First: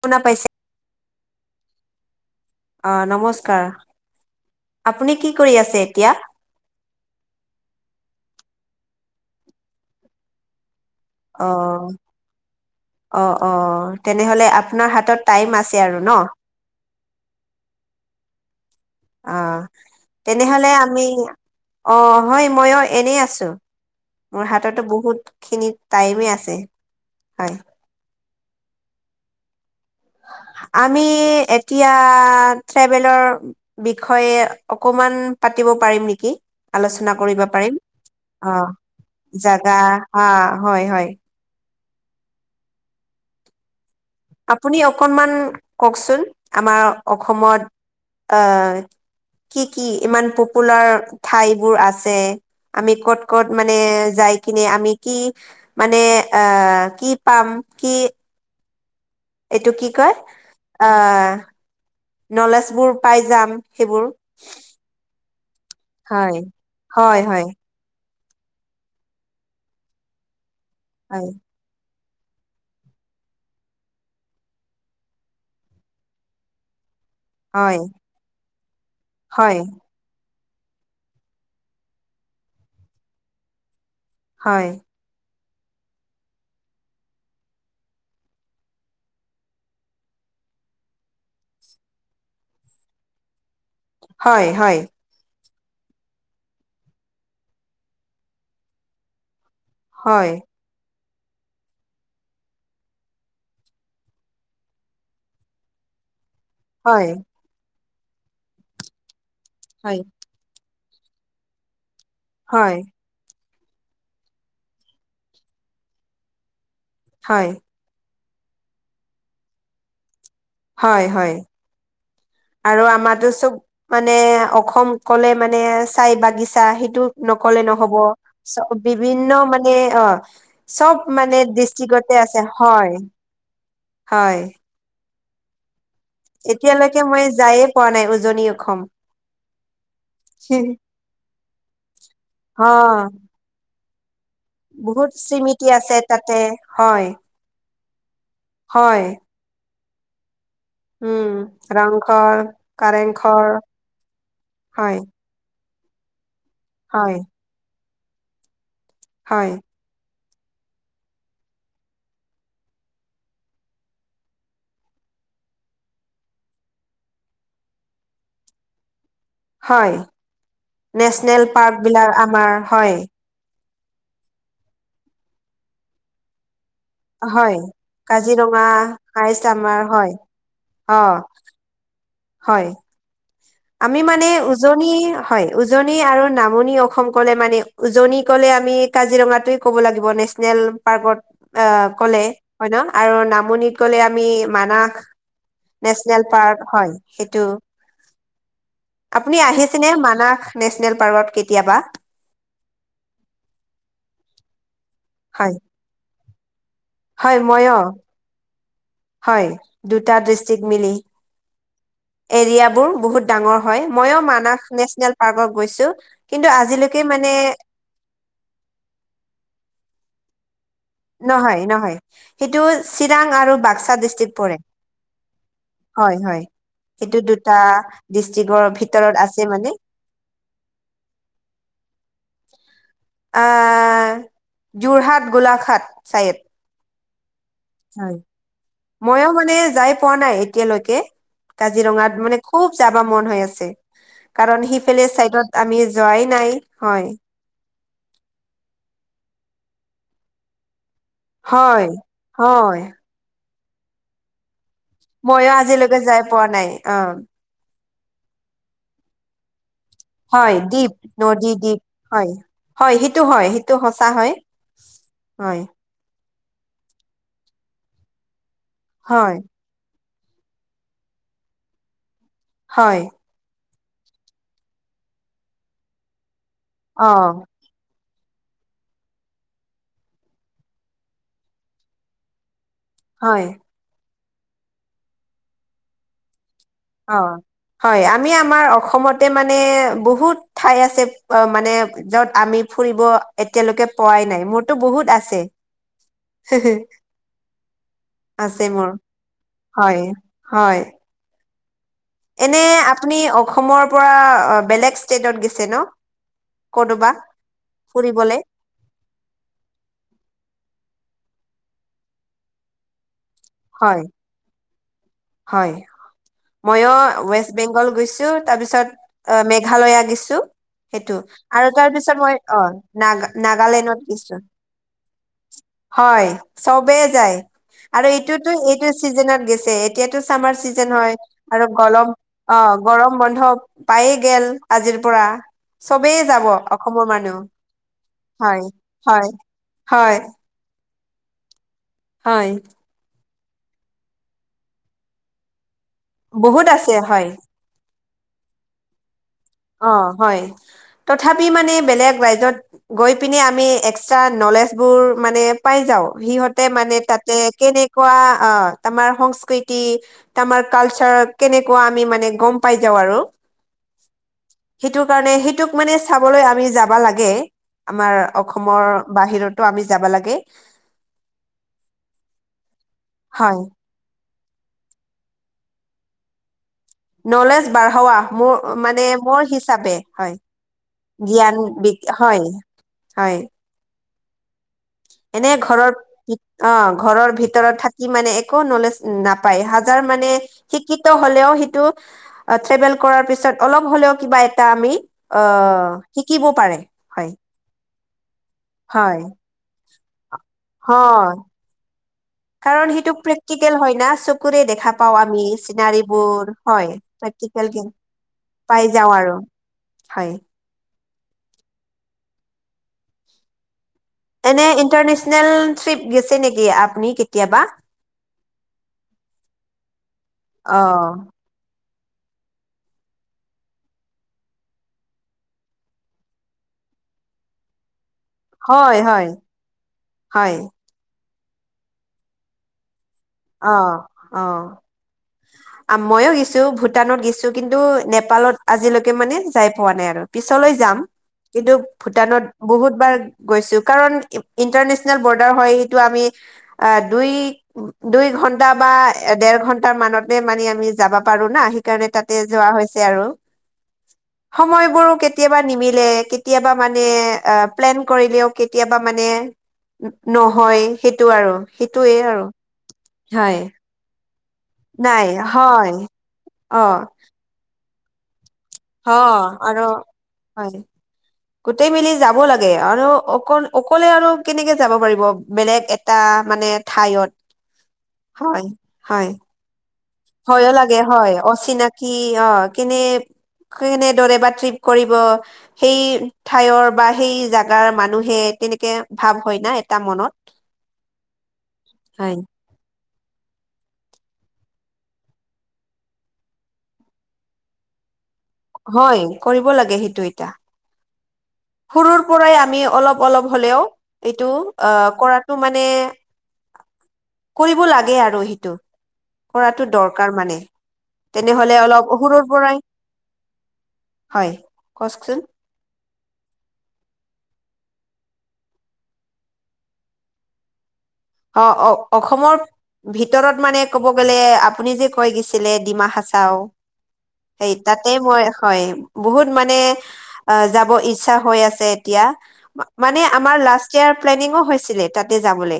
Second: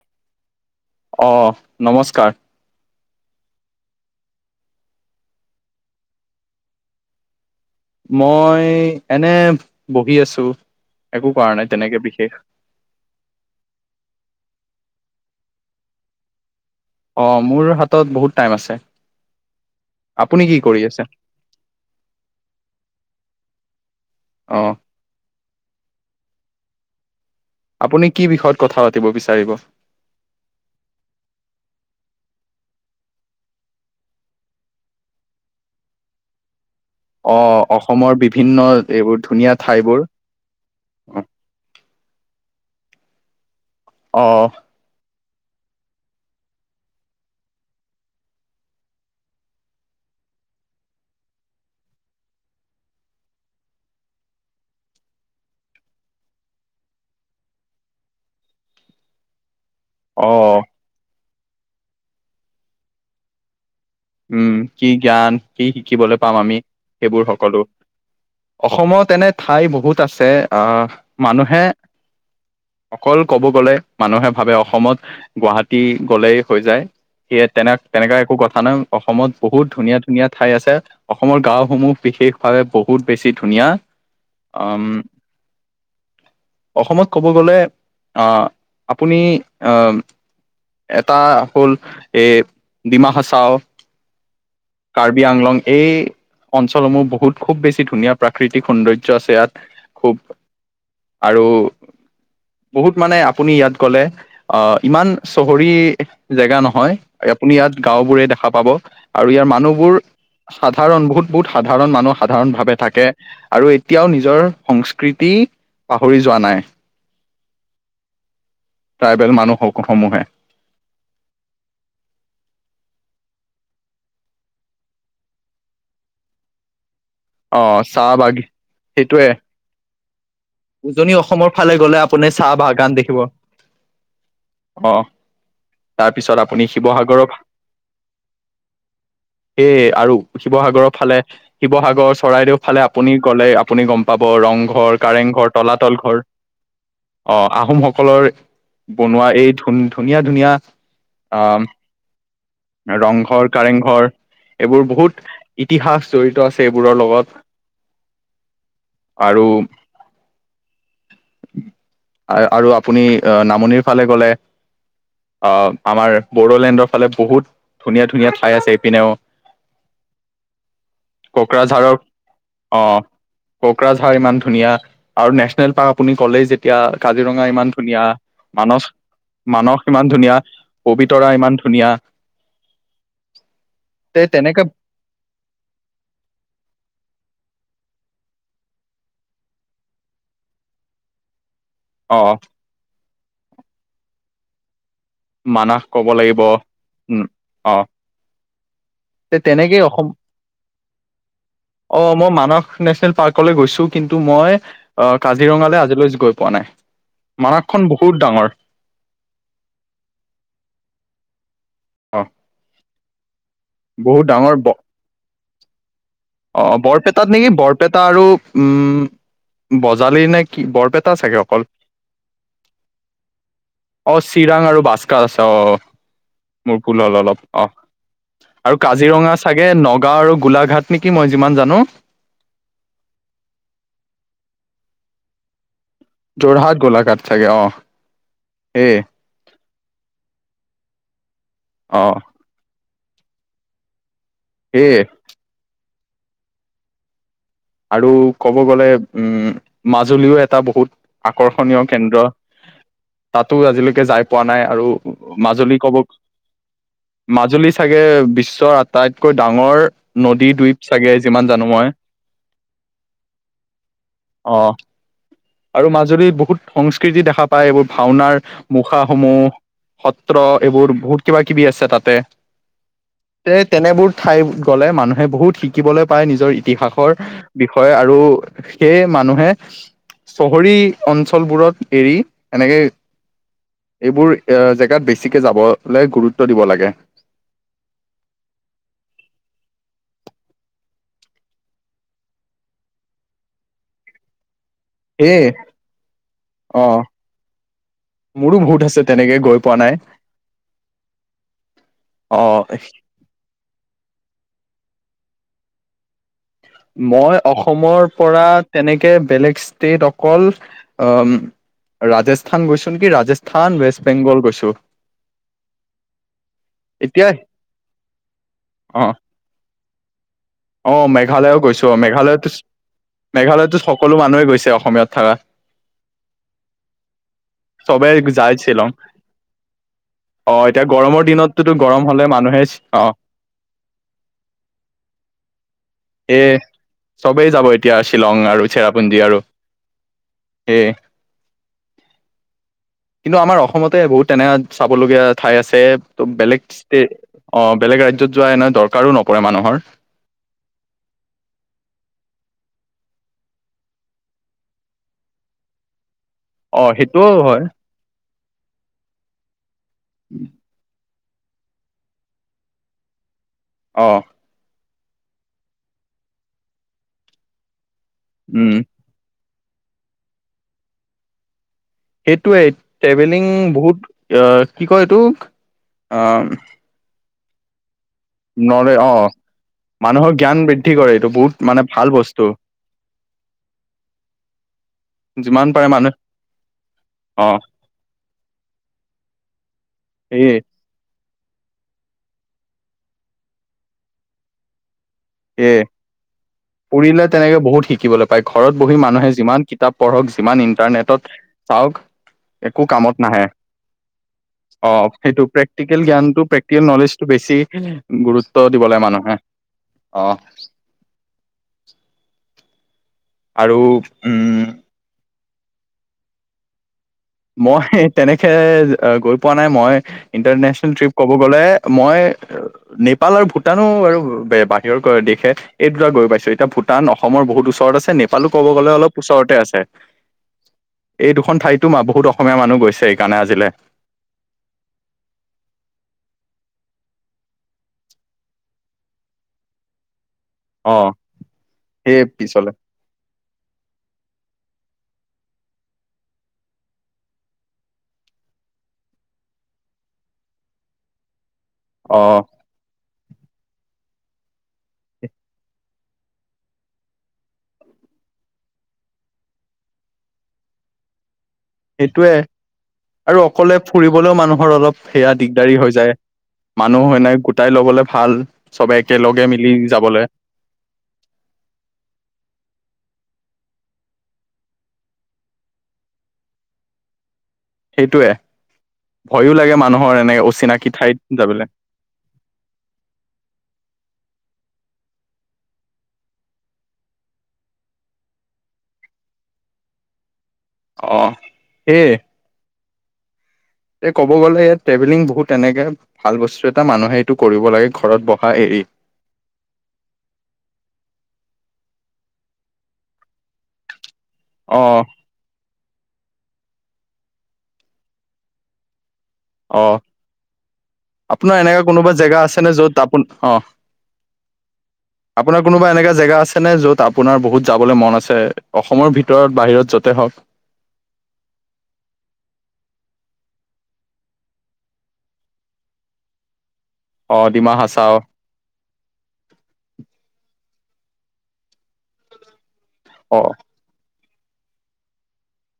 শুনা পাইছে? অঁ নমস্কাৰ। অঁ' নমস্কাৰ। আপুনি কি কৰি আছে এতিয়া? মই এনে বহি আছোঁ। অঅ'। অ' অ' তেনেহলে আপোনাৰ হাতত টাইম আছে আৰু ন। অঁ মোৰ হাতত বহুত টাইম আছে। অঁ' আপুনি কি তেনেহলে কৰি আমি আছে অঁ' হয় ময়ো এনেই আছোঁ। মোৰ অ হাততো বহুত খিনি টাইমেই আছে, হয়। আপুনি কি বিষয়ত কথা পাতিব বিচাৰিব? আমি এতিয়া ট্ৰভেলৰ- বিষয়ে অকমান পাতিব পাৰিম নিকি? আলোচনা অ কৰিব পাৰিম অসমৰ বিভিন্ন অঁ' এইবোৰ ধুনীয়া জাগা ঠাইবোৰ অঁ' হয় হয়। অঁ' অঁ'। আপুনি অকনমান কওকচোন, আমাৰ অসমত আহ'- কি কি ইমান পপুলাৰ ঠাইবোৰ আছে- আমি ক'ত ক'ত মানে যাই কিনে আমি কি- মানে আহ' কি পাম কি- এইটো কি কয়- অঁ অ। আহ' নলেজ বোৰ পাই যাম সেইবোৰ। উম' কি জ্ঞান কি শিকিবলৈ পাম হয় আমি হয় সেইবোৰ হয় সকলো। অসমত এনে ঠাই বহুত আছে আহ হয় মানুহে, অকল ক'ব গলে মানুহে ভাবে অসমত গুৱাহাটী গলেই হৈ যায়। ইয়াত তেনে হয় তেনেকা একো কথা নাই অসমত বহুত ধুনীয়া, ধুনীয়া ধুনীয়া ঠাই আছে অসমৰ গাও সমূহ বিশেষ ভাৱে বহুত বেছি ধুনীয়া। হয় আম, অসমত ক'ব গ'লে আহ' আপুনি আহ' এটা হ'ল এ ডিমা হাছাও। হয় হয়। কাৰ্বি আংলং এই অঞ্চলসমূহ বহুত খুব বেছি ধুনীয়া প্ৰাকৃতিক সৌন্দৰ্য আছে ইয়াত। খুব হয় আৰু, বহুত মানে আপুনি ইয়াত গ'লে অ' ইমান চহৰি জেগা নহয়। হয় আপুনি ইয়াত গাও বোৰে দেখা পাব। আৰু ইয়াৰ মানুহবোৰ হয় সাধাৰণ বহুত বহুত সাধাৰণ মানুহ সাধাৰণ ভাৱে থাকে। আৰু এতিয়াও নিজৰ সংস্কৃতি পাহৰি যোৱা নাই। হয়। ট্ৰাইবেল মানুহসকল সমূহে। হয় হয় আৰু আমাৰটো চ'ব, মানে অসম কলে মানে চাই বাগিচা সেইটো, অ নকলে নহ'ব চাহ বাগি চ'ব সেইটোৱে বিভিন্ন মানে অ' চব উজনি মানে অসমৰ ফালে গ'লে ডিষ্ট্ৰিক্টত। তে আপুনি আছে চাহ বাগান হয় দেখিব হয়। অ' তাৰপিছত আপুনি এতিয়ালৈকে মই শিৱসাগৰৰ যায়ে পোৱা নাই উজনি অসম। সেয়ে আৰু, শিৱসাগৰৰ ফালে, শিৱসাগৰ চৰাইদেউ অ ফালে, আপুনি গ'লে আপুনি গম পাব ৰংঘৰ, বহুত কাৰেংঘৰ, স্মৃতি আছে তলাতল ঘৰ। তাতে হয় অ' আহোমসকলৰ হয় বনোৱা এই ধুন ধুনীয়া ধুনীয়া। উম আহ, ৰংঘৰ কাৰেংঘৰ ৰংঘৰ, কাৰেংঘৰ এইবোৰ হয় বহুত, ইতিহাস জড়িত আছে এইবোৰৰ হয় লগত আৰু, হয় [inaudible] আ আৰু আপুনি নামনিৰ ফালে গ'লে, আহ, আমাৰ বড়োলেণ্ডৰ ফালে বহুত ধুনীয়া ধুনীয়া ঠাই আছে এইপিনেও। হয়, নেচনেল কোকৰাঝাৰৰ পাৰ্কবিলাক আমাৰ। হয় অ' কোকৰাঝাৰ ইমান ধুনীয়া আৰু নেচনেল পাৰ্ক আপুনি ক'লেই যেতিয়া, কাজিৰঙা হয় ইমান ধুনীয়া, কাজিৰঙা মানস হাইষ্ট আমাৰ মানস হয় ইমান ধুনীয়া, অ পবিতৰা ইমান ধু ধুনীয়া। হয়, আমি তে মানে তেনেকে উজনিৰ, হয়, উজনি আৰু নামনি অসম ক'লে মানে, উজনি ক'লে আমি কাজিৰঙা টোয়ে ক'ব লাগিব। নেচ নেল পাৰ্কত আ অ কলে হয় ন, আৰু নামনিত কলে আমি মানাস। মানাস ক'ব নেচনেল লাগিব পাৰ্ক হয়, উম সেইটো। অ তে আপুনি তেনেকেই আহিছেনে অসম মানাস নেচনেল পাৰ্কত কেতিয়াবা? অ মই মানস নেচনেল পাৰ্কলৈ গৈছোঁ, কিন্তু মই হয় কাজিৰঙালৈ আজিলৈ গৈ পোৱা নাই। হয় মইয়ো, মানসখন বহুত ডাঙৰ হয় দুটা ডিষ্ট্ৰিক মিলি। অ এৰিয়াবোৰ বহুত ডাঙৰ হয়। ময়ো বহুত ডাঙৰ মানাস ব নেচনেল পাৰ্কত গৈছোঁ। অ' বৰপেটাত নেকি, বৰপেটা আৰু উম বজালি নে কি বৰপেট, নহয়, নহয়, সেইটো চিৰাং আৰু বাক্সা অ ডিষ্ট্ৰিক্ট পৰে। চিৰাং আৰু বাস্কাৰ আছে অ অ হয়, হয়। মোৰ ভুল হ'ল সেইটো অলপ দুটা অ ডিষ্ট্ৰিকৰ ভিতৰত আছে মানে। গাঁও আৰু গোলাঘাট নেকি, মই যিমান জানোঁ। আহ, যোৰহাট, গোলাঘাট চাগে। যোৰহাট, গোলাঘাট চাগে অ'। হয়, সেয়ে মইও মানে যাই পোৱা নাই এতিয়ালৈকে, অ কাজিৰঙাত মানে খুব যাব মন হৈ আছে, কাৰণ সেয়ে সিফেলে চাইডত আমি যোৱাই নাই, হয়। আৰু ক'ব গ'লে, উম, মাজুলীও এটা বহুত আকৰ্ষণীয় হয় কেন্দ্ৰ, হয় তাতো আজিলৈকে যাই পোৱা নাই আৰু মইও মাজুলী আজিলৈকে ক'ব, যাই পোৱা নাই অ মাজুলী চাগে বিশ্বৰ আটাইতকৈ ডাঙৰ হয় নদীদ্বীপ দ্বীপ চাগে, নদী যিমান জানোঁ দ্বীপ মই। হয়, হয়, সিটো হয়, সিটো সঁচা হয়। অ', হয় আৰু মাজুলীত বহুত সংস্কৃতি দেখা পায়, এইবোৰ ভাওনাৰ হয় মুখাসমূহ, সত্ৰ, এইবোৰ বহুত কিবা-কিবি আছে তাতে। হয়। তে তেনেবোৰ ঠাইত গ'লে, মানুহে বহুত শিকিবলে পায়, নিজৰ ইতিহাসৰ অ বিষয়ে আৰু সেয়ে মানুহে চহৰী অঞ্চলবোৰত এৰি এনেকে হয়। এইবোৰ এ জেগাত বেছিকে যাব লে গুৰুত্ব দিব লাগে। অ', হয়। আমি আমাৰ অসমতে মানে বহুত ঠাই আছে মানে য'ত আমি ফুৰিব এতিয়ালৈকে পোৱাই নাই, মোৰ টো বহুত আছে। সেয়ে অ মোৰো আছে বহুত মোৰ, তেনেকে গৈ পোৱা নাই হয়, হয়। অ এনে আপুনি অখমৰ পৰা বেলেগ ষ্টেটত গেছে ন? ক'তোবা মই অসমৰ ফুৰিবলে পৰা তেনেকে বেলেগ ষ্টেট অকল অ' ৰাজস্থান গৈছোঁ নেকি, ৰাজচ থান, হয় ৱেষ্ট বেংগল গৈছোঁ। হয়, ম‌ইও ৱেষ্ট বেংগল গৈছোঁ, তাৰপিছত অ', মেঘালয়া গেছোঁ। অ সেইটো মেঘালয়ও আৰু গৈছো তাৰ অ পিছত মই মেঘালয়তো অ নাগা মেঘালয়তো নাগালেণত সকলো গৈছোঁ। মানুহে গৈছে অসমীয়াত থকা হয় চবেই যায়, আৰু চবে এইটোতো যায় এইটো শ্বিলং চিজনত গেছে। এতিয়াতো ছামাৰ অ এতিয়া চিজেন হয় গৰমৰ আৰু দিনতোতো গৰম গলম হলে মানুহে অ', গৰম বন্ধ। পায়ে গেল আজিৰ পৰা। চবেই এ যাব অখমৰ মানুহ, চবেই যাব এতিয়া শ্বিলং হয়, আৰু চেৰাপুঞ্জী হয়, আৰু হয়। এ হয়। কিন্তু আমাৰ অসমতে বহুত তেনে চাবলগীয়া ঠাই আছে, ত' বেলেগ বহুত আছে ষ্টে হয়, অ', বেলেগ ৰাজ্যত যোৱা এনে দৰকাৰো নপৰে মানুহৰ। অ', হয়। তথাপি মানে বেলেগ ৰাইজত গৈ পিনে আমি এক্সৰা নলেজ বোৰ মানে পাই যাওঁ, সিহঁত তে অ' মানে সেইটোও তাতে হয় কেনেকুৱা অ তামাৰ সংস্কৃতি তামাৰ কালচাৰ কেনেকুৱা আমি মানে গম পাই যাওঁ আৰু। অ'। সেইটোৰ কাৰণে সেইটোক মানে চাবলে আমি যাবা লাগে, আমাৰ উম অখমৰ বাহিৰতো আমি যাবা লাগে সেইটোৱে, ট্ৰেভেলিং হয় বহুত, আহ কি কয় এইটো, আহ নলেজ বাঢ়োৱা মোৰ নলে মানে অ' মোৰ হিচাপে মানুহৰ হয়, জ্ঞান বৃদ্ধি কৰে এইটো বহুত জ্ঞান মানে বিদ, ভাল বস্তু হয়। হয়। এনে যিমান পাৰে ঘৰৰ মানুহে অ', ঘৰৰ অ' ভিতৰত থাকি মানে একো নলেজ নাপায়, হাজাৰ মানে সেয়ে সি শিক্ষিত হ'লেও সেইটো, ট্ৰেভেল কৰাৰ পিছত অলপ হ'লেও কিবা এটা আমি অ তাকে, শিকিব পাৰে ফুৰিলে হয় তেনেকে বহুত শিকিবলৈ পায়, ঘৰত বহি হয় মানুহে যিমান কিতাপ পঢ়ক, যিমান হয় ইণ্টাৰনেটত চাওঁক একো কাৰণ সেইটো কামত নাহে, প্ৰেক্টিকেল হয় না চকুৰে দেখা অ' পাওঁ আমি সেইটো প্ৰেক্টিকেল জ্ঞানতটো চিনাৰীবোৰ প্ৰেক্টি ল হয় নলেজটো বেছি প্ৰেক্টিকেল গুৰুত্ব পাই দিব লাগ যাওঁ আৰু মানুহে, অ'। হয় আৰু, উম এনে ইণ্টাৰনেচনেল ট্ৰিপ গেছি নেকি, আপনি কে মই সেই তেনেকে গৈ পোৱা নাই, মই অ ইণ্টাৰনেচনেল ট্ৰিপ কব গ'লে, মই নেপাল আৰু ভূটানো আৰু বাহিৰৰ কৰে দেশে এই দুটাত গৈ পাইছোঁ, এতিয়া ভূটান অসমৰ বহুত ওচৰত আছে, নে নেপালো ক'ব গ'লে হয় অলপ হয় ওচৰতে আছে, হয় এই দুখন ঠাইতো মা বহুত অসমীয়া মানুহ গৈছেই। অ', অ'। [inaudible] মইওঁ গেছো, ভূটানত গেছো, কিন্তু নেপালত আজিলৈকে মানে যাই পোৱা নাই আৰু। পিছলৈ যাম, অ কিন্তু সেই ভূটানত পিছলে বহুতবাৰ গৈছোঁ, কাৰণ ইন্টাৰনেচনেল বৰ্ডাৰ হয়, সেইটো আমি আহ দুই দুই ঘণ্টা বা দেৰ ঘন্টা মানতে মানে আমি যাব পাৰোঁ না সে কাৰণে অ তাতে যোৱা হৈছে আৰু। [inaudible] সময়বোৰো কেতিয়াবা নিমিলে, কেতিয়াবা মানে আহ প্লেন কৰিলেও কেতিয়াবা মানে নহয়, সেইটো আৰু সেইটোৱে সেইটোয়ে আৰু। আৰু হয় অকলে ফুৰিবলেও মানুহৰ অলপ নাই সেয়া দিগদাৰি হয় হৈ যায়, অ মানুহ হয় নাই গোতাই ল'বলৈ ভাল, চবে হ একেলগে মিলি আৰু যাবলৈ। হয়। গোটেই মিলি যাব লাগে, আৰু অকল অকলে আৰু কেনেকে যাব পাৰিব, বেলেগ এটা মানে ঠাইত। সেইটোৱে, হয় হয় ভয়ো লাগে মানুহৰ এনেকে অচিনাকি ঠাইত যাবলৈ। কি অ' কেনে, কেনে দৰে বা ট্ৰিট কৰিব সেই, ঠাইৰ বা সেই জাগাৰ মানুহে, তেনেকে ভাৱ হয় না এটা মনত। অ', সেইয়ে। হয় এ ক'ব গ'লে ইয়াত ট্ৰেভেলিং বহুত এনেকে, ভাল বস্তু এটা মানুহে এইটো কৰিব লাগে, ঘৰত বহা এৰি। হয়, কৰিব লাগে সেইটো এটা। সৰুৰ পৰাই আমি অলপ অলপ হ'লেও, এইটো অ আহ কৰাত টো মানে, কৰিব লাগে আৰু সেইটো। অ কৰাটো দৰকাৰ মানে। আপোনাৰ তেনেহলে এনেকুৱা অলপ কোনোবা জেগা সৰুৰ আছে পৰাই নে য'ত আপোন অ', হয় কওকচোন আপোনাৰ কোনোবা এনেকা জেগা আছেনে য'ত আপোনাৰ বহুত যাবলৈ মন আছে, অসমৰ ভিতৰত বাহিৰত য'তে হওঁক? অ', অ', অসমৰ ভিতৰত মানে ক'ব গ'লে, আপুনি যে কৈ গৈছিলে ডিমা হাছাওঁ! অ সেই ডিমা তাতে হাচাও মই হয়। বহুত মানে যাব ইচ্ছা হৈ আছে এতিয়া। মানে অ আমাৰ লাষ্ট- প্লেনিঙো তাতে যাবলে।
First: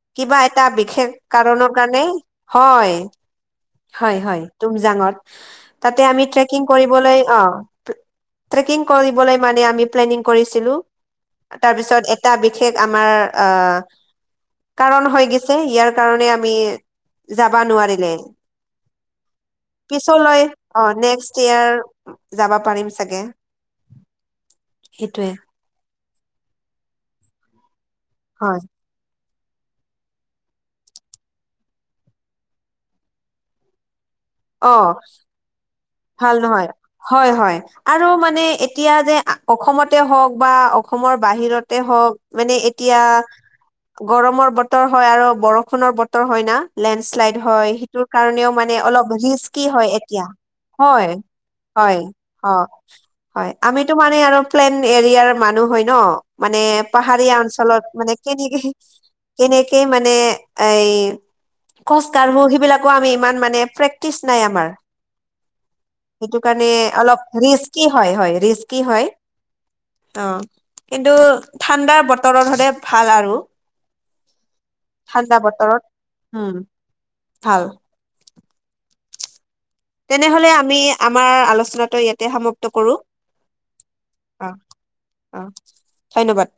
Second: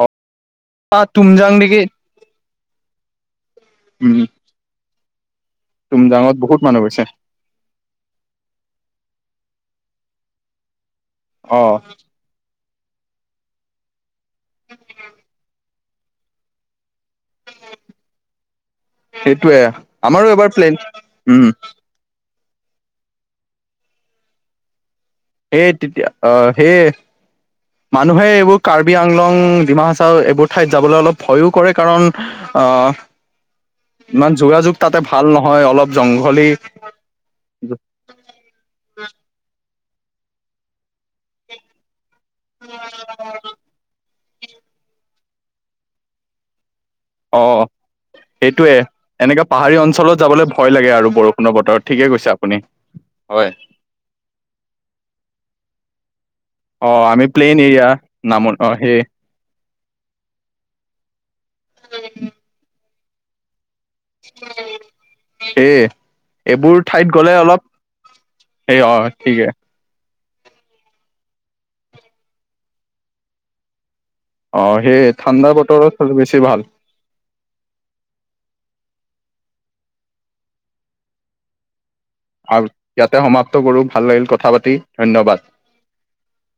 অ কিবা এটা বিশেষ তুমজাং কাৰণৰ নেকি কাৰণে হয়। উম হয়, হয় তুমজাঙত, তাতে আমি তুমজাঙত বহুত ট্ৰেকিং মানুহ গৈছে কৰিবলৈ অঁ'। ট্ৰেকিং কৰিবলৈ মানে আমি প্লেনিং কৰিছিলোঁ। অ তাৰপিছত এক - এটা বিশেষ আমাৰ অঁ, - কাৰণ গৈছে, ইয়াৰ কাৰণে যাবা নোৱাৰিলে। সেইটোয়ে আমাৰো পিছলৈ এবাৰ প্লেন অঁ, নেক্সট উম ইয়াৰ- যাব পাৰিম চাগে, সেইটোৱে। এই তেতিয়া অঁ, সেই মানুহে এইবোৰ হয় কাৰ- বি আংলং, ডিমা হাচাও, এইবোৰ ঠাইত যাবলৈ অলপ ভয়ো কৰে কাৰণ আহ- ইমান যোগাযোগ অ তাতে ভাল নহয় অলপ- ভাল জংঘলী নহয়, হয়- হয়। আৰু মানে এতিয়া যে অসমতে হওঁক বা অসমৰ বাহিৰতে হওঁক- মানে এতিয়া গৰমৰ বতৰ হয় আৰু বৰষুণৰ বতৰ হয় না। লেণ্ডশ্লাইড অ হয়, সেইটোৰ কাৰণেও মানে সেইটোয়ে অলপ এনেকা ৰিস্কি পাহাৰী হয় অঞ্চলত এতিয়া। যাবলৈ ভয় লাগে আৰু হয়, বৰষুণৰ বতৰত হয়, ঠিকে কৈছে আপুনি অঁ, হয়। আমিতো মানে আৰু প্লেন এৰিয়াৰ মানুহ হয়। ন? মানে অ আমি পাহাৰীয়া প্লেইন অঞ্চলত এৰিয়া মানে নাম অ কেনেকে- সেই কেনেকে মানে এই খোজ কাঢ়বো, সিবিলাকো আমি ইমান মানে প্ৰে- সেয়ে। সেইটো কাৰণে এইবোৰ ঠাইত অলপ গ'লে ৰিস্কি হয়, হয় সেই ৰিস্কি অ হয়। ঠিকে অঁ, কিন্তু ঠাণ্ডাৰ বতৰত হ'লে ভাল আৰু। অঁ, সেয়ে ঠাণ্ডা বতৰত হ'লে বেছি উম ভাল। ভাল। তেনেহ'লে আমি আমাৰ আলোচনাটো ইয়াত- ভাল, ইয়াতে সমাপ্ত কৰো, ভাল লাগিল অ কথা পাতি, অ ধন্যবাদ। ধন্যবাদ।